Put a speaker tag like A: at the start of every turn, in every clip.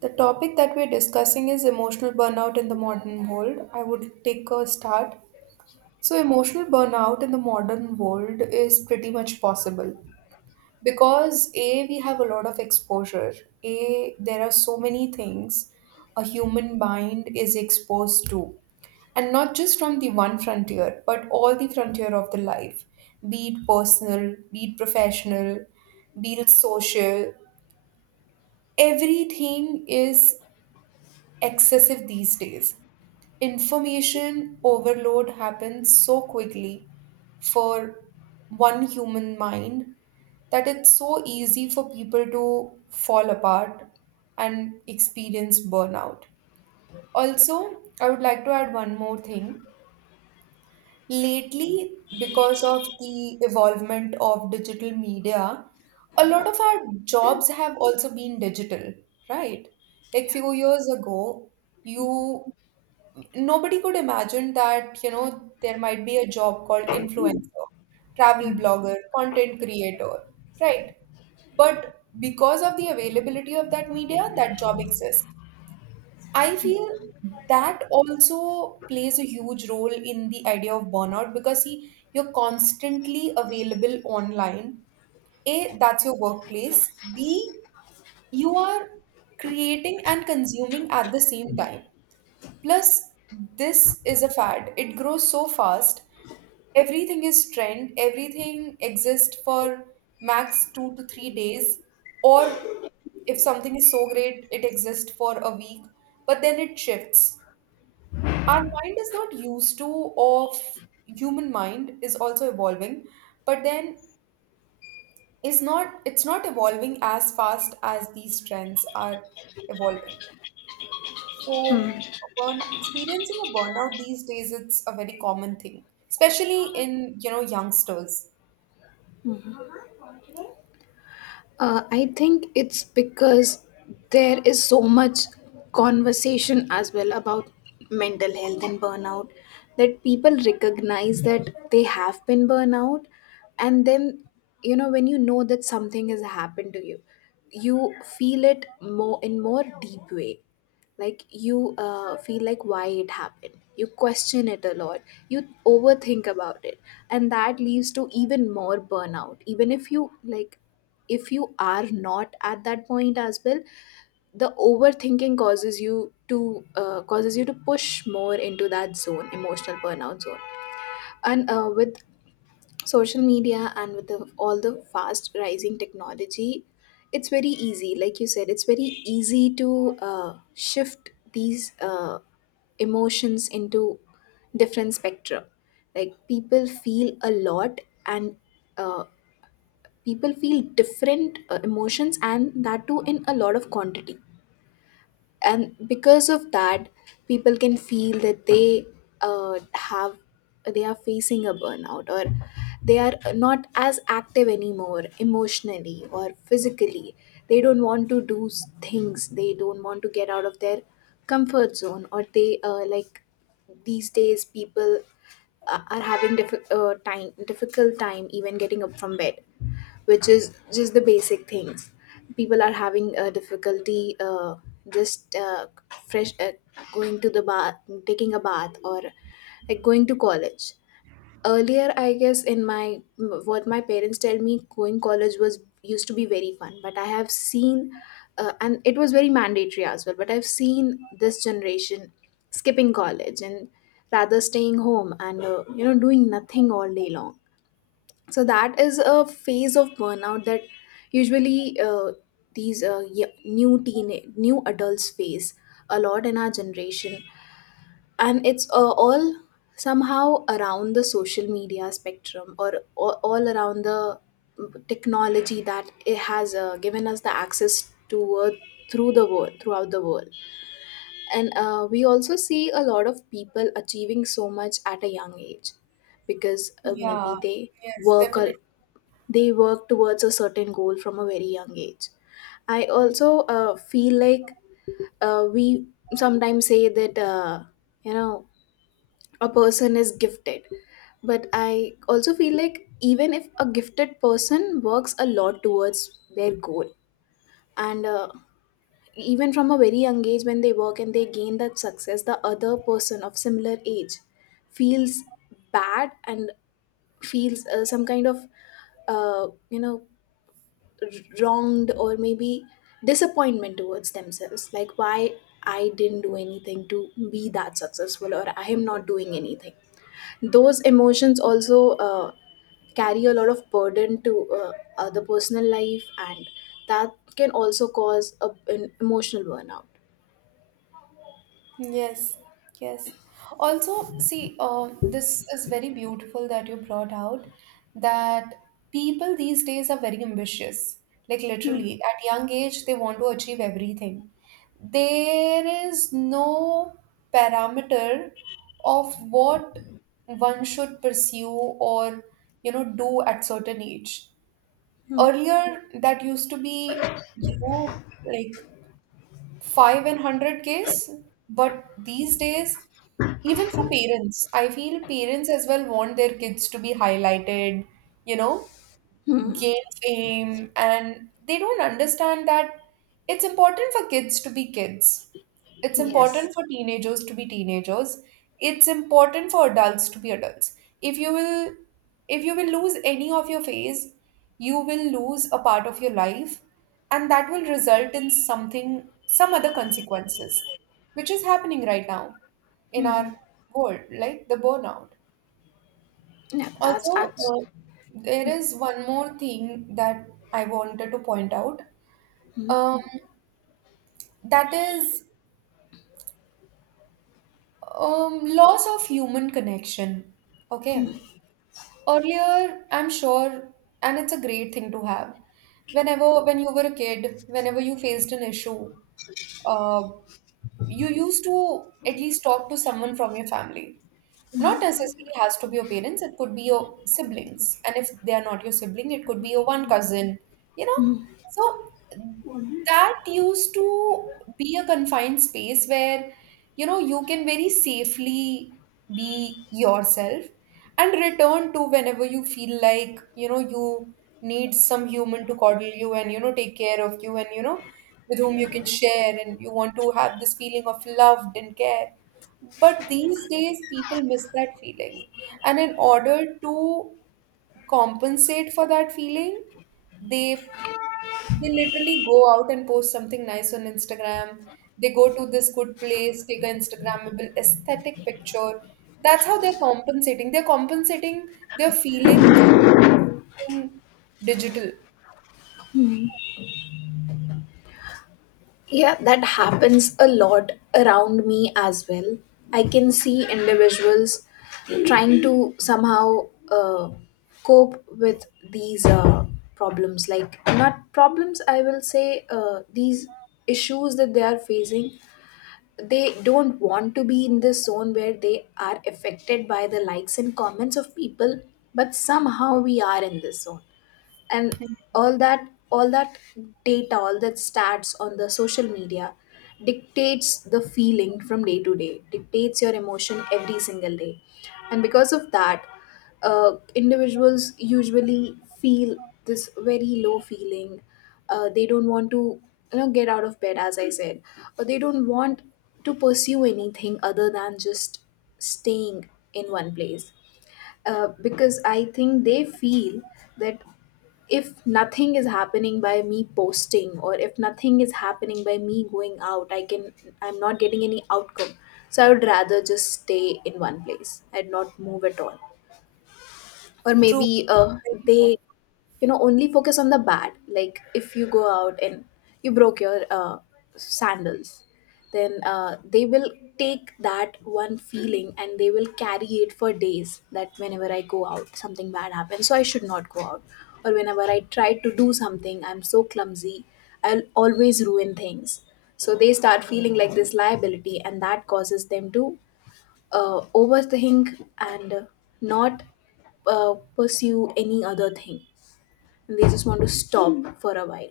A: The topic that we're discussing is emotional burnout in the modern world. I would take a start. So, emotional burnout in the modern world is pretty much possible because A, we have a lot of exposure. A, there are so many things a human mind is exposed to, and not just from the one frontier, but all the frontier of the life, be it personal, be it professional, be it social. Everything is excessive these days. Information overload happens so quickly for one human mind that it's so easy for people to fall apart and experience burnout. Also, I would like to add one more thing. Lately, because of the evolvement of digital media, a lot of our jobs have also been digital, right? Like few years ago, you nobody could imagine that there might be a job called influencer, travel blogger, content creator, right? But because of the availability of that media, that job exists. I feel that also plays a huge role in the idea of burnout because see, you're constantly available online. A, that's your workplace. B, you are creating and consuming at the same time. Plus, this is a fad. It grows so fast. Everything is trend. Everything exists for max 2 to 3 days. Or if something is so great, it exists for a week. But then it shifts. Our mind is not used to, or human mind is also evolving. But then is not it's not evolving as fast as these trends are evolving. So, burn experiencing a burnout these days, it's a very common thing, especially in, you know, youngsters.
B: I think it's because there is so much conversation as well about mental health and burnout that people recognize that they have been burnout, and then you know when you know that something has happened to you, you feel it more in more deep way like you feel like why it happened, you question it a lot, you overthink about it, and that leads to even more burnout even if you like if you are not at that point as well. The overthinking causes you to push more into that zone, emotional burnout zone. And uh, with social media and with all the fast rising technology, it's very easy like you said, it's very easy to shift these emotions into different spectrum. Like people feel a lot, and uh, people feel different emotions, and that too in a lot of quantity. And because of that, people can feel that they have, they are facing a burnout, or they are not as active anymore, emotionally or physically. They don't want to do things, they don't want to get out of their comfort zone, or they like these days people are having diffi- time difficult time even getting up from bed, which is just the basic things. People are having difficulty just fresh going to the bath, taking a bath, or like going to college. Earlier, I guess, what my parents tell me, going college was used to be very fun, but I have seen and it was very mandatory as well, but I've seen this generation skipping college and rather staying home and you know, doing nothing all day long. So that is a phase of burnout that usually new teen, new adults face a lot in our generation. And it's all somehow around the social media spectrum, or all around the technology that it has given us the access to, throughout the world. And we also see a lot of people achieving so much at a young age because
A: Yeah. Yeah,
B: maybe
A: yes, definitely.
B: they work towards a certain goal from a very young age. I also feel like we sometimes say that you know, a person is gifted, but I also feel like even if a gifted person works a lot towards their goal and even from a very young age when they work and they gain that success, the other person of similar age feels bad and feels some kind of you know, r- wronged or maybe disappointment towards themselves, like why I didn't do anything to be that successful, or I am not doing anything. Those emotions also carry a lot of burden to the personal life, and that can also cause an emotional burnout.
A: Yes, yes. Also, see, this is very beautiful that you brought out that people these days are very ambitious. Like literally, at young age, they want to achieve everything. There is no parameter of what one should pursue or, you know, do at certain age.
B: Hmm.
A: Earlier, that used to be, you know, like 5 and 100 Ks. But these days, even for parents, I feel parents as well want their kids to be highlighted, you know, gain fame, and they don't understand that it's important for kids to be kids, it's
B: Yes.
A: important for teenagers to be teenagers, it's important for adults to be adults. If you will, if you will lose any of your phase, you will lose a part of your life, and that will result in something, some other consequences, which is happening right now in our world, like the burnout.
B: Yeah, that's
A: Also, uh, there is one more thing that I wanted to point out, um, that is, loss of human connection. Okay. Earlier, I'm sure, and it's a great thing to have. Whenever, when you were a kid, whenever you faced an issue, uh, you used to at least talk to someone from your family. Not necessarily has to be your parents, it could be your siblings. And if they are not your sibling, it could be your one cousin, you know?
B: Hmm.
A: So that used to be a confined space where, you know, you can very safely be yourself and return to whenever you feel like, you know, you need some human to coddle you and, you know, take care of you and, you know, with whom you can share and you want to have this feeling of loved and care. But these days, people miss that feeling. And in order to compensate for that feeling, they they literally go out and post something nice on Instagram. They go to this good place, take an Instagrammable aesthetic picture. That's how they're compensating. They're compensating their feelings in digital.
B: Yeah, that happens a lot around me as well. I can see individuals trying to somehow cope with these problems, like not problems, I will say these issues that they are facing. They don't want to be in this zone where they are affected by the likes and comments of people, but somehow we are in this zone. And all that data, all that stats on the social media dictates the feeling from day to day, dictates your emotion every single day. And because of that, individuals usually feel this very low feeling. They don't want to, you know, get out of bed as I said, or they don't want to pursue anything other than just staying in one place, because I think they feel that if nothing is happening by me posting, or if nothing is happening by me going out, I'm not getting any outcome. So I would rather just stay in one place and not move at all. or
A: True.
B: maybe uh,
A: Very true.
B: they, you know, only focus on the bad. Like if you go out and you broke your sandals, then they will take that one feeling and they will carry it for days, that whenever I go out something bad happens, so I should not go out. Or whenever I try to do something, I'm so clumsy, I'll always ruin things. So they start feeling like this liability, and that causes them to overthink and not pursue any other thing. And they just want to stop for a while.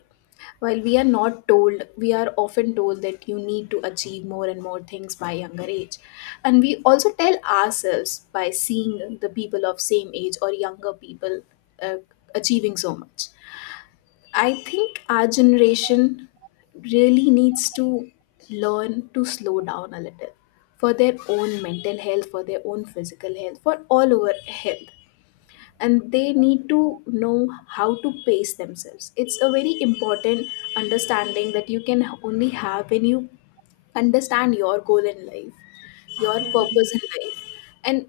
B: While we are not told, we are often told that you need to achieve more and more things by younger age. And we also tell ourselves by seeing the people of same age or younger people uh, achieving so much. I think our generation really needs to learn to slow down a little, for their own mental health, for their own physical health, for all over health. And they need to know how to pace themselves. It's a very important understanding that you can only have when you understand your goal in life, your
A: Hmm.
B: purpose in life. And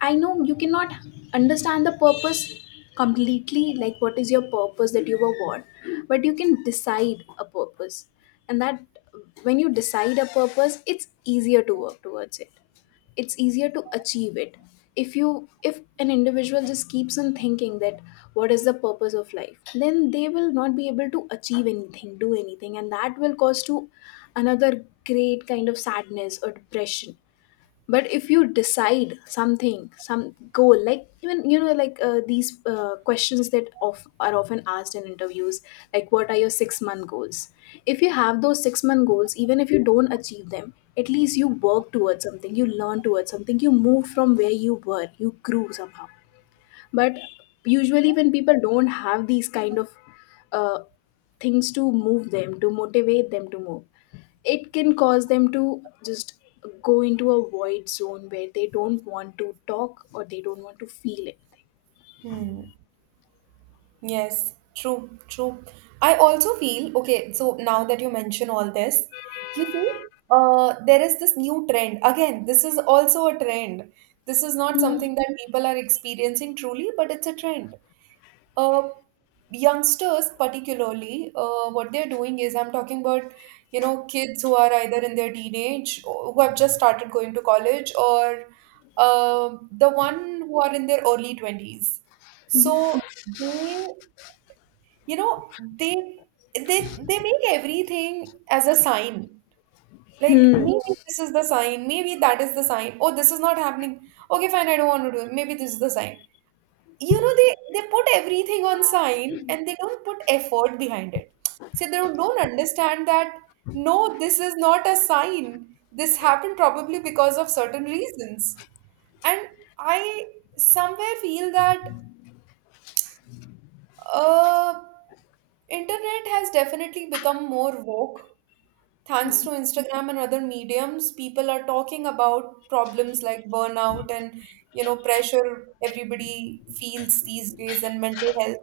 B: I know you cannot understand the purpose completely, like what is your purpose that you were born, but you can decide a purpose. And that, when you decide a purpose, it's easier to work towards it. It's easier to achieve it. If an individual just keeps on thinking that what is the purpose of life, then they will not be able to achieve anything, do anything, and that will cause to another great kind of sadness or depression. But if you decide something, some goal, like even you know like these questions are often asked in interviews, like what are your 6-month month goals. If you have those 6-month month goals, even if you don't achieve them, at least you work towards something, you learn towards something, you move from where you were, you grew somehow. But usually when people don't have these kind of uh, things to move them, to motivate them to move, it can cause them to just go into a void zone where they don't want to talk or they don't want to feel anything.
A: Hmm. Yes, true, true. I also feel, okay, so now that you mention all this, you see, there is this new trend. Again, this is also a trend. This is not something that people are experiencing truly, but it's a trend. Uh, youngsters, particularly, what they're doing is, I'm talking about, you know, kids who are either in their teenage, or who have just started going to college, or the one who are in their early 20s. So they you know they they make everything as a sign. Like maybe this is the sign, maybe that is the sign. Oh, this is not happening. Okay, fine, I don't want to do it, maybe this is the sign. You know, they put everything on sign and they don't put effort behind it. See, they don't understand that no, this is not a sign. This happened probably because of certain reasons. And I somewhere feel that uh internet has definitely become more woke. Thanks to Instagram and other mediums, people are talking about problems like burnout and, you know, pressure everybody feels these days, and mental health.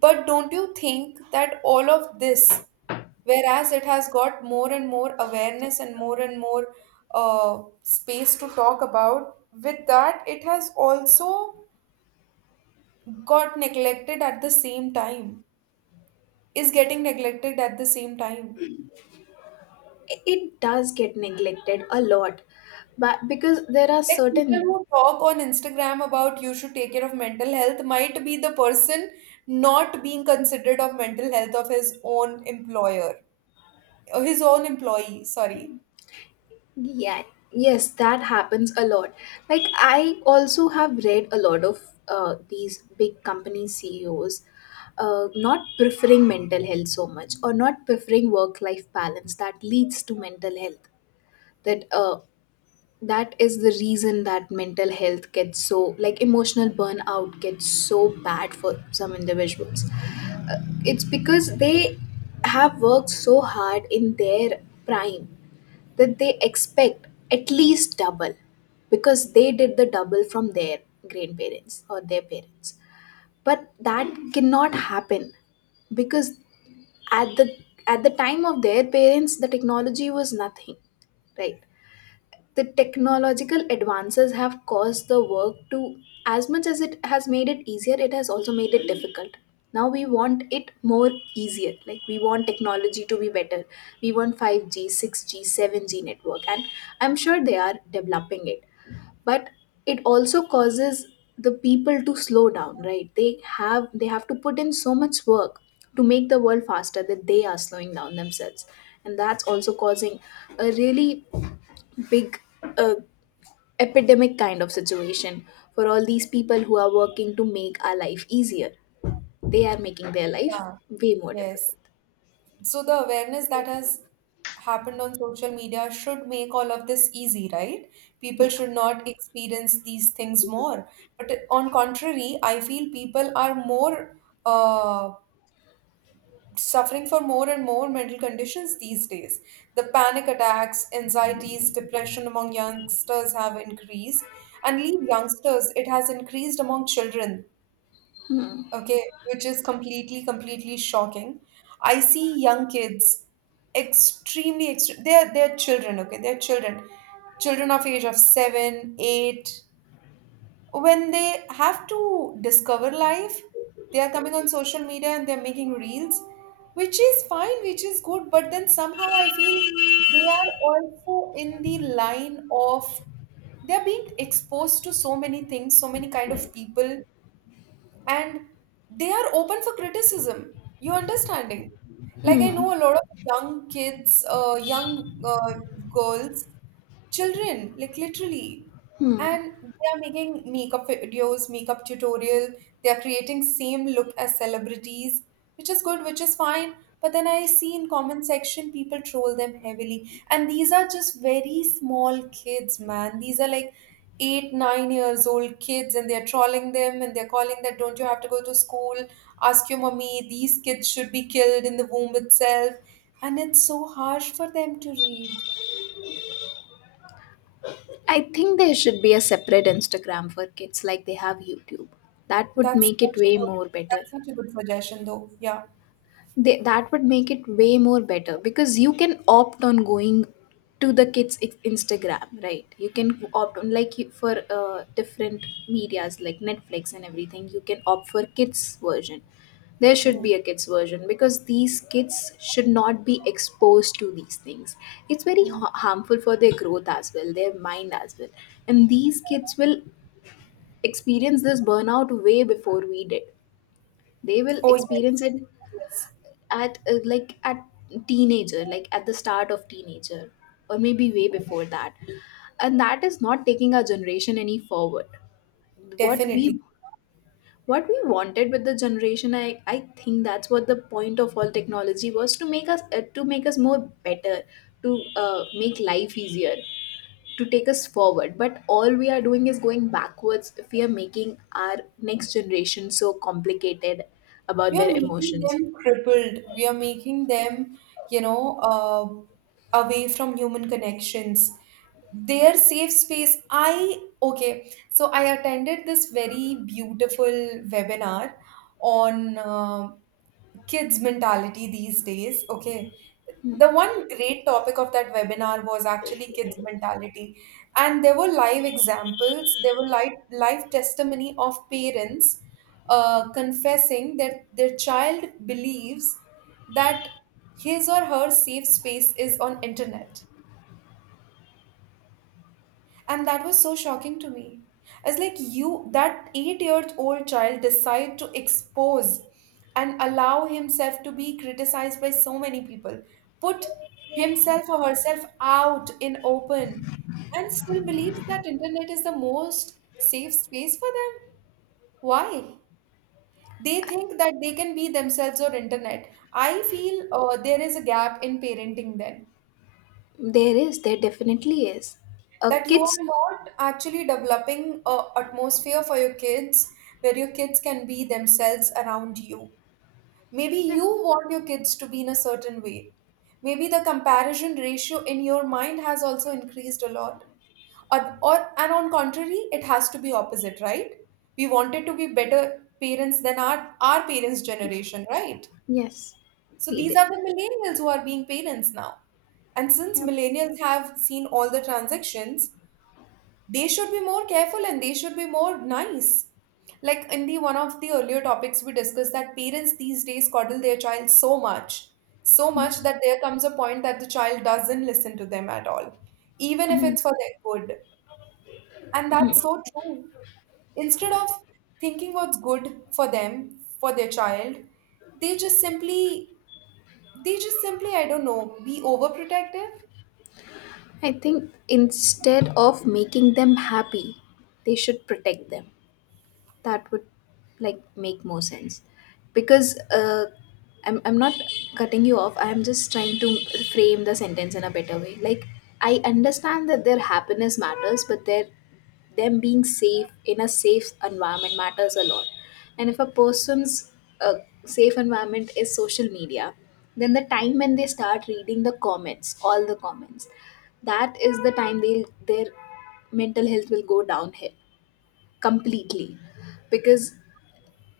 A: But don't you think that all of this, whereas it has got more and more awareness and more space to talk about, with that, it has also got neglected at the same time, is getting neglected at the same time.
B: It does get neglected a lot, but because there are
A: Like people
B: certain
A: who talk on Instagram about you should take care of mental health might be the person not being considered of mental health of his own employer, or his own employee, sorry.
B: Yeah, yes, that happens a lot. Like, I also have read a lot of these big company CEOs not preferring mental health so much, or not preferring work life balance that leads to mental health. That uh, that is the reason that mental health gets so, like emotional burnout gets so bad for some individuals. It's because they have worked so hard in their prime, that they expect at least double, because they did the double from their grandparents or their parents. But that cannot happen because at the at the time of their parents, the technology was nothing, right? The technological advances have caused the work to, as much as it has made it easier, it has also made it difficult. Now we want it more easier, like we want technology to be better, we want 5G 6G 7G network, and I'm sure they are developing it. But it also causes the people to slow down, right? They have to put in so much work to make the world faster, that they are slowing down themselves. And that's also causing a really big uh, epidemic kind of situation for all these people who are working to make our life easier. They are making their life
A: Yeah,
B: way more difficult.
A: yes. So the awareness that has happened on social media should make all of this easy, right? People
B: Yeah.
A: should not experience these things more. But on contrary, I feel people are more uh, suffering for more and more mental conditions these days. The panic attacks, anxieties, depression among youngsters have increased. And leave youngsters, it has increased among children, okay, which is completely, completely shocking. I see young kids extremely, they're, children, okay, they're children. Children of age of seven, eight, when they have to discover life, they are coming on social media and they're making reels, which is fine, which is good, but then somehow I feel they are also in the line of, they're being exposed to so many things, so many kind of people, and they are open for criticism. You understanding? Like I know
B: Hmm.
A: a lot of young kids, young girls, children, like literally,
B: Hmm.
A: and they are making makeup videos, makeup tutorial. They are creating same look as celebrities, which is good, which is fine, but then I see in comment section people troll them heavily. And these are just very small kids, man, these are like 8 9 years old kids, and they're trolling them and they're calling that don't you have to go to school, ask your mommy, these kids should be killed in the womb itself. And it's so harsh for them to read.
B: I think there should be a separate Instagram for kids, like they have YouTube. That would
A: That's
B: make it
A: such a
B: way
A: good,
B: more better.
A: that's such a good suggestion, though. Yeah.
B: They, that would make it way more better, because you can opt on going to the kids Instagram, right? You can opt on like you, for different medias like Netflix and everything, you can opt for kids version. There should be
A: Mm,
B: a kids version, because these kids should not be exposed to these things. It's very
A: mm.
B: harmful for their growth as well, their mind as well. And these kids will experience this burnout way before we did. They will
A: Oh,
B: experience
A: yes.
B: it
A: Yes,
B: at like at teenager, like at the start of teenager, or maybe way before that. And that is not taking our generation any forward. what
A: definitely.
B: we what we wanted with the generation, I think that's what the point of all technology was, to make us more better, to make life easier, to take us forward. But all we are doing is going backwards, if we are making our next generation so complicated about
A: We are
B: their
A: making
B: emotions.
A: them crippled. We are making them, you know, away from human connections. Their safe space. I, okay, so I attended this very beautiful webinar on kids' mentality these days. Okay. The one great topic of that webinar was actually kids mentality, and there were live examples, there were live, testimony of parents confessing that their child believes that his or her safe space is on internet. And that was so shocking to me. It's like you, that 8 years old child, decide to expose and allow himself to be criticized by so many people, put himself or herself out in open, and still believes that internet is the most safe space for them. Why? They think that they can be themselves or internet. I feel there is a gap in parenting then,
B: There is, there definitely is.
A: that you are
B: Kids,
A: not actually developing a atmosphere for your kids where your kids can be themselves around you. Maybe you want your kids to be in a certain way, maybe the comparison ratio in your mind has also increased a lot. Or and on contrary, it has to be opposite, right? We wanted to be better parents than our parents generation, right?
B: yes,
A: So
B: we
A: these are
B: did.
A: the millennials who are being parents now. And since
B: Yep.
A: millennials have seen all the transactions, they should be more careful and they should be more nice. Like in the one of the earlier topics we discussed, that parents these days coddle their child so much, so much,
B: Yes.
A: that there comes a point that the child doesn't listen to them at all, even if
B: Mhm.
A: it's for their good. And that's so true. Instead of thinking what's good for them, for their child, they just simply, I don't know, be overprotective.
B: I think instead of making them happy, they should protect them. That would, like, make more sense because I'm not cutting you off. I'm just trying to frame the sentence in a better way. Like, I understand that their happiness matters, but their them being safe in a safe environment matters a lot. And if a person's uh, safe environment is social media, then the time when they start reading the comments all the comments, that is the time they'll their mental health will go downhill completely. Because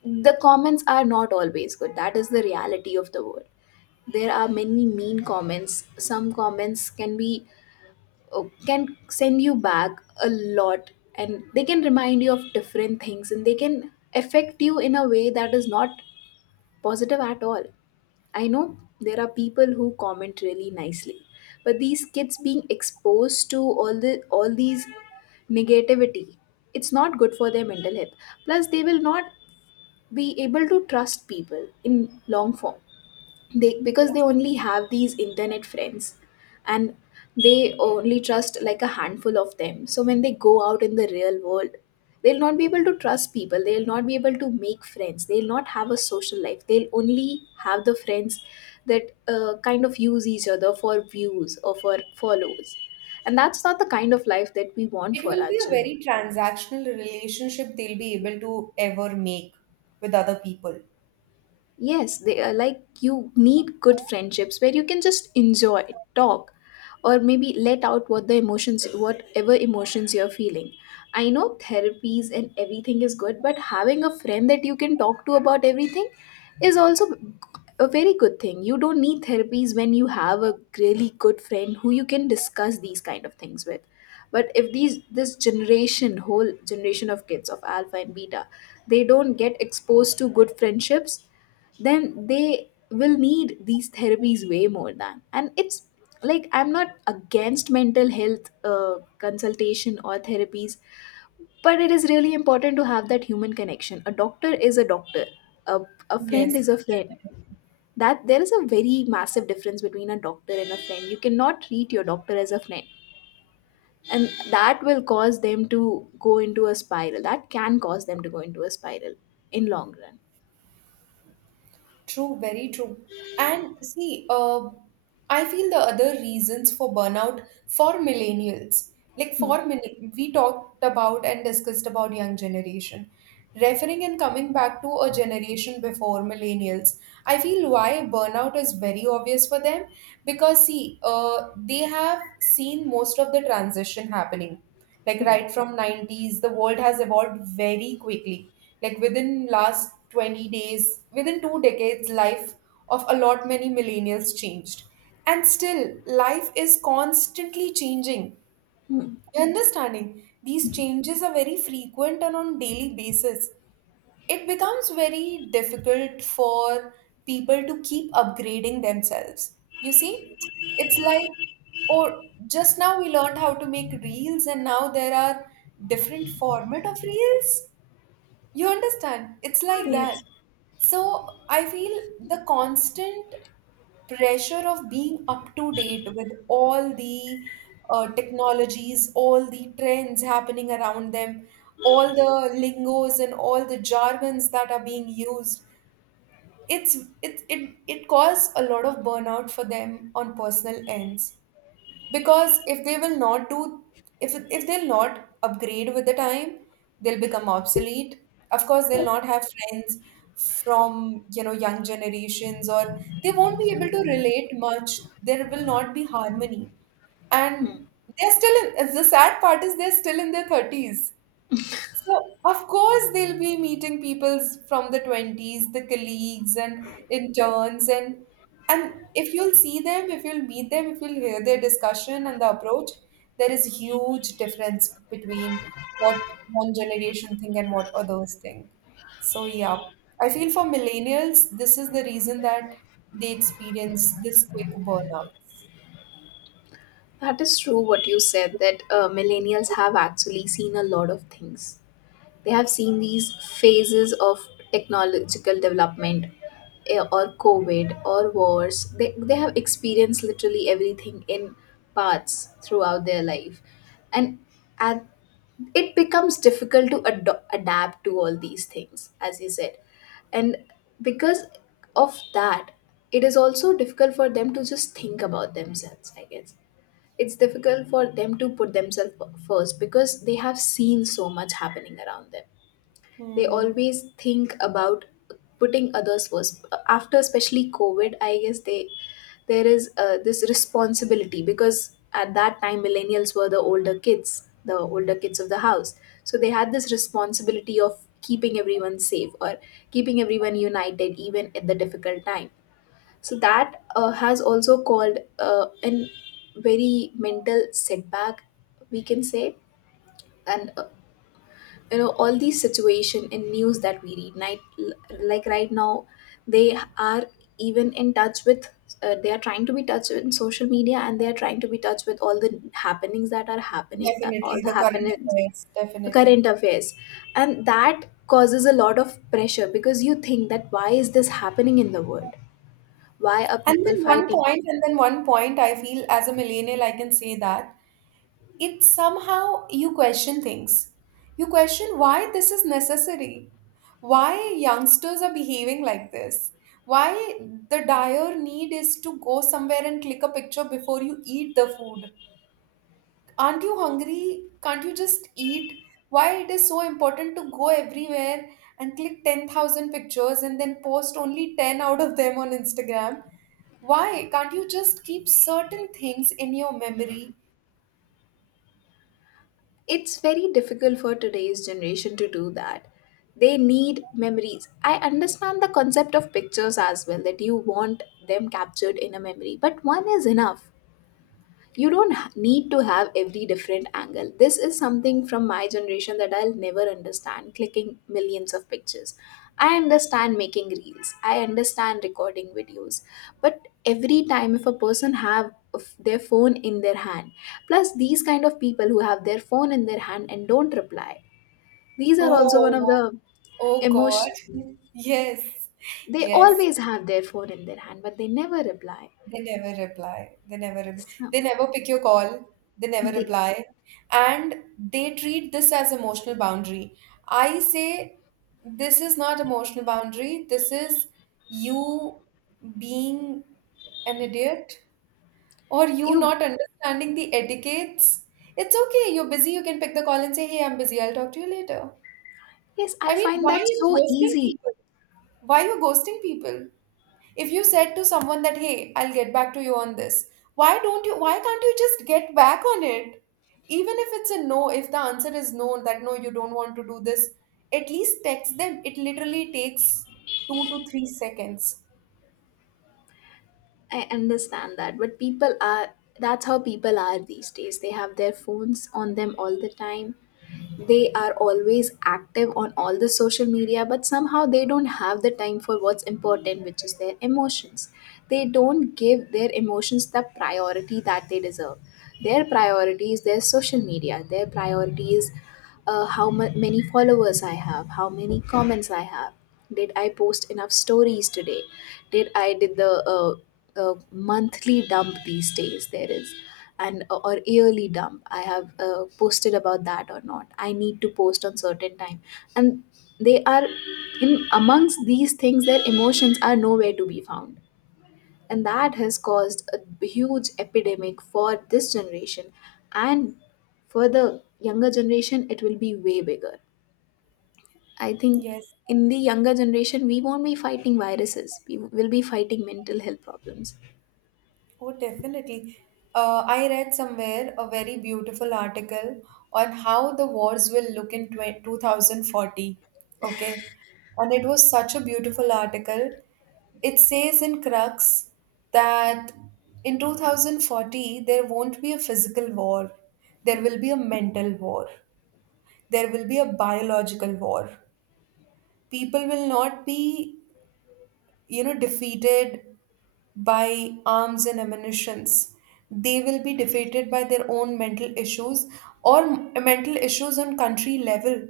B: the comments are not always good. That is the reality of the world. There are many mean comments. Some comments can be, oh, can send you back a lot, and they can remind you of different things, and they can affect you in a way that is not positive at all. I know there are people who comment really nicely, but these kids being exposed to all these negativity, it's not good for their mental health. Plus, they will not be able to trust people in long form. They because they only have these internet friends, and they only trust, like, a handful of them. So when they go out in the real world, they'll not be able to trust people, they'll not be able to make friends, they'll not have a social life. They'll only have the friends that kind of use each other for views or for follows. And that's not the kind of life that we want
A: It
B: for
A: will
B: our
A: be a
B: children.
A: very transactional relationship they'll be able to ever make with other people.
B: Yes, they are, like, you need good friendships where you can just enjoy, talk, or maybe let out whatever emotions you're feeling. I know therapies and everything is good, but having a friend that you can talk to about everything is also a very good thing. You don't need therapies when you have a really good friend who you can discuss these kind of things with. But if these this generation, whole generation of kids of alpha and beta, they don't get exposed to good friendships, then they will need these therapies way more than. And it's like, I'm not against mental health consultation or therapies, but it is really important to have that human connection. A doctor is a doctor, a, a friend
A: Yes.
B: is a friend. That there is a very massive difference between a doctor and a friend. You cannot treat your doctor as a friend, and that will cause them to go into a spiral, that can cause them to go into a spiral in long run.
A: True, very true. And see, I feel the other reasons for burnout for millennials, like for we talked about and discussed about young generation. Referring and coming back to a generation before millennials, I feel why burnout is very obvious for them because see, they have seen most of the transition happening. Like right from 90s, the world has evolved very quickly. Like within last 20 days, within two decades, life of a lot many millennials changed. And still, life is constantly changing. You understanding? These changes are very frequent and on daily basis it becomes very difficult for people to keep upgrading themselves. You see, it's like, or just now we learned how to make reels, and now there are different format of reels. You understand? It's like that.
B: Yes.
A: So I feel the constant pressure of being up to date with all the technologies, all the trends happening around them, all the lingos and all the jargons that are being used. It's it it it caused a lot of burnout for them on personal ends because if they will not do if they'll not upgrade with the time, they'll become obsolete. Of course, they'll not have friends from you know young generations, or they won't be able to relate much. There will not be harmony. And they're still in the sad part is they're still in their 30s, so, of course, they'll be meeting people from the 20s, the colleagues and interns, and if you'll see them, if you'll meet them, if you'll hear their discussion and the approach, there is huge difference between what one generation think and what others think. So, yeah, I feel for millennials, this is the reason that they experience this quick burnout.
B: That is true, what you said, that millennials have actually seen a lot of things. They have seen these phases of technological development, or COVID or wars. They have experienced literally everything in parts throughout their life. And at, it becomes difficult to adapt to all these things, as you said. And because of that, it is also difficult for them to just think about themselves, I guess. It's difficult for them to put themselves first because they have seen so much happening around them. They
A: Hmm.
B: always think about putting others first, after especially covid, I guess. They there is uh, this responsibility, because at that time millennials were the older kids, the older kids of the house. So they had this responsibility of keeping everyone safe, or keeping everyone united even at the difficult time. So that has also called a very mental setback, we can say. And all these situation and news that we read night, like right now, they are even in touch with they are trying to be touch in social media, and they are trying to be touch with all the happenings that are happening, all
A: Definitely,
B: the
A: the current
B: happenings,
A: affairs, definitely.
B: current affairs. And that causes a lot of pressure, because you think that why is this happening in the world, why are
A: And
B: people
A: then one
B: fighting.
A: point, and then one point, I feel as a millennial, I can say that it's somehow you question things. You question why this is necessary, why youngsters are behaving like this, why the dire need is to go somewhere and click a picture before you eat the food, aren't you hungry? Can't you just eat? Why it is so important to go everywhere and click 10,000 pictures and then post only 10 out of them on Instagram? Why can't you just keep certain things in your memory?
B: It's very difficult for today's generation to do that. They need memories. I understand the concept of pictures as well, that you want them captured in a memory, but one is enough. You don't need to have every different angle. This is something from my generation that I'll never understand, clicking millions of pictures. I understand making reels, I understand recording videos. But every time if a person have of their phone in their hand, plus these kind of people who have their phone in their hand and don't reply, these are also one of
A: Oh,
B: the
A: oh God.
B: emotion.
A: Yes,
B: They
A: yes.
B: always have their phone in their hand, but they never reply.
A: They never reply. They
B: Some-
A: never pick your call. They never
B: they
A: reply. And they treat this as emotional boundary. I say this is not emotional boundary. This is you being an idiot or you
B: you
A: not understanding the etiquettes. It's okay. You're busy. You can pick the call and say, "Hey, I'm busy. I'll talk to you later."
B: yes
A: I
B: I
A: mean,
B: find
A: why are
B: that
A: you
B: so
A: ghosting
B: easy.
A: people? Why are you ghosting people? If you said to someone that, hey, I'll get back to you on this, why can't you just get back on it? Even if it's a no, if the answer is no, that no, you don't want to do this, at least text them. It literally takes 2 to 3 seconds.
B: I understand that, but people are that's how people are these days. They have their phones on them all the time. They are always active on all the social media, but somehow they don't have the time for what's important, which is their emotions. They don't give their emotions the priority that they deserve. Their priority is their social media. Their priority is many followers I have, how many comments I have. Did I post enough stories today? Did the uh, monthly dump, these days there is, and or yearly dump I have posted about that or not. I need to post on certain time. And they are in amongst these things, their emotions are nowhere to be found. And that has caused a huge epidemic for this generation. And for the younger generation it will be way bigger, I think.
A: Yes.
B: In the younger generation we won't be fighting viruses, we will be fighting mental health problems.
A: Oh, definitely. I read somewhere a very beautiful article on how the wars will look in 20 2040. Okay. And it was such a beautiful article. It says in crux that in 2040, there won't be a physical war, there will be a mental war, there will be a biological war. People will not be you know defeated by arms and ammunitions. They will be defeated by their own mental issues or mental issues on country level,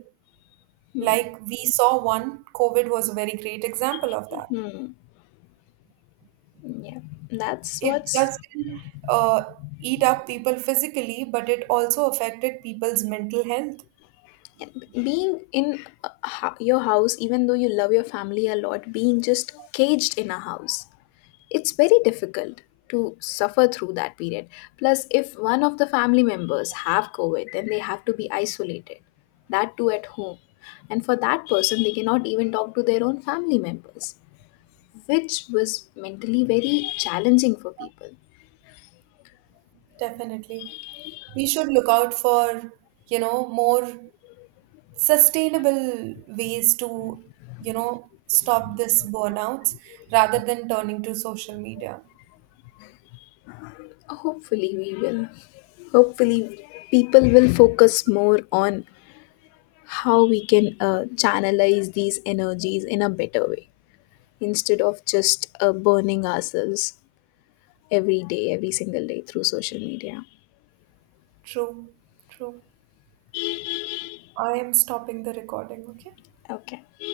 B: Hmm.
A: like we saw. One covid was a very great example of that.
B: Hmm. Yeah, that's
A: It
B: what's
A: just didn't uh, eat up people physically, but it also affected people's mental health.
B: being in a your house, even though you love your family a lot, being just caged in a house, it's very difficult to suffer through that period. Plus, if one of the family members have covid, then they have to be isolated, that too at home. And for that person, they cannot even talk to their own family members, which was mentally very challenging for people.
A: Definitely, we should look out for you know more sustainable ways to you know stop this burnouts rather than turning to social media.
B: Hopefully, we will hopefully people will focus more on how we can channelize these energies in a better way, instead of just burning ourselves every single day through social media.
A: True. True. I am stopping the recording. Okay.
B: Okay.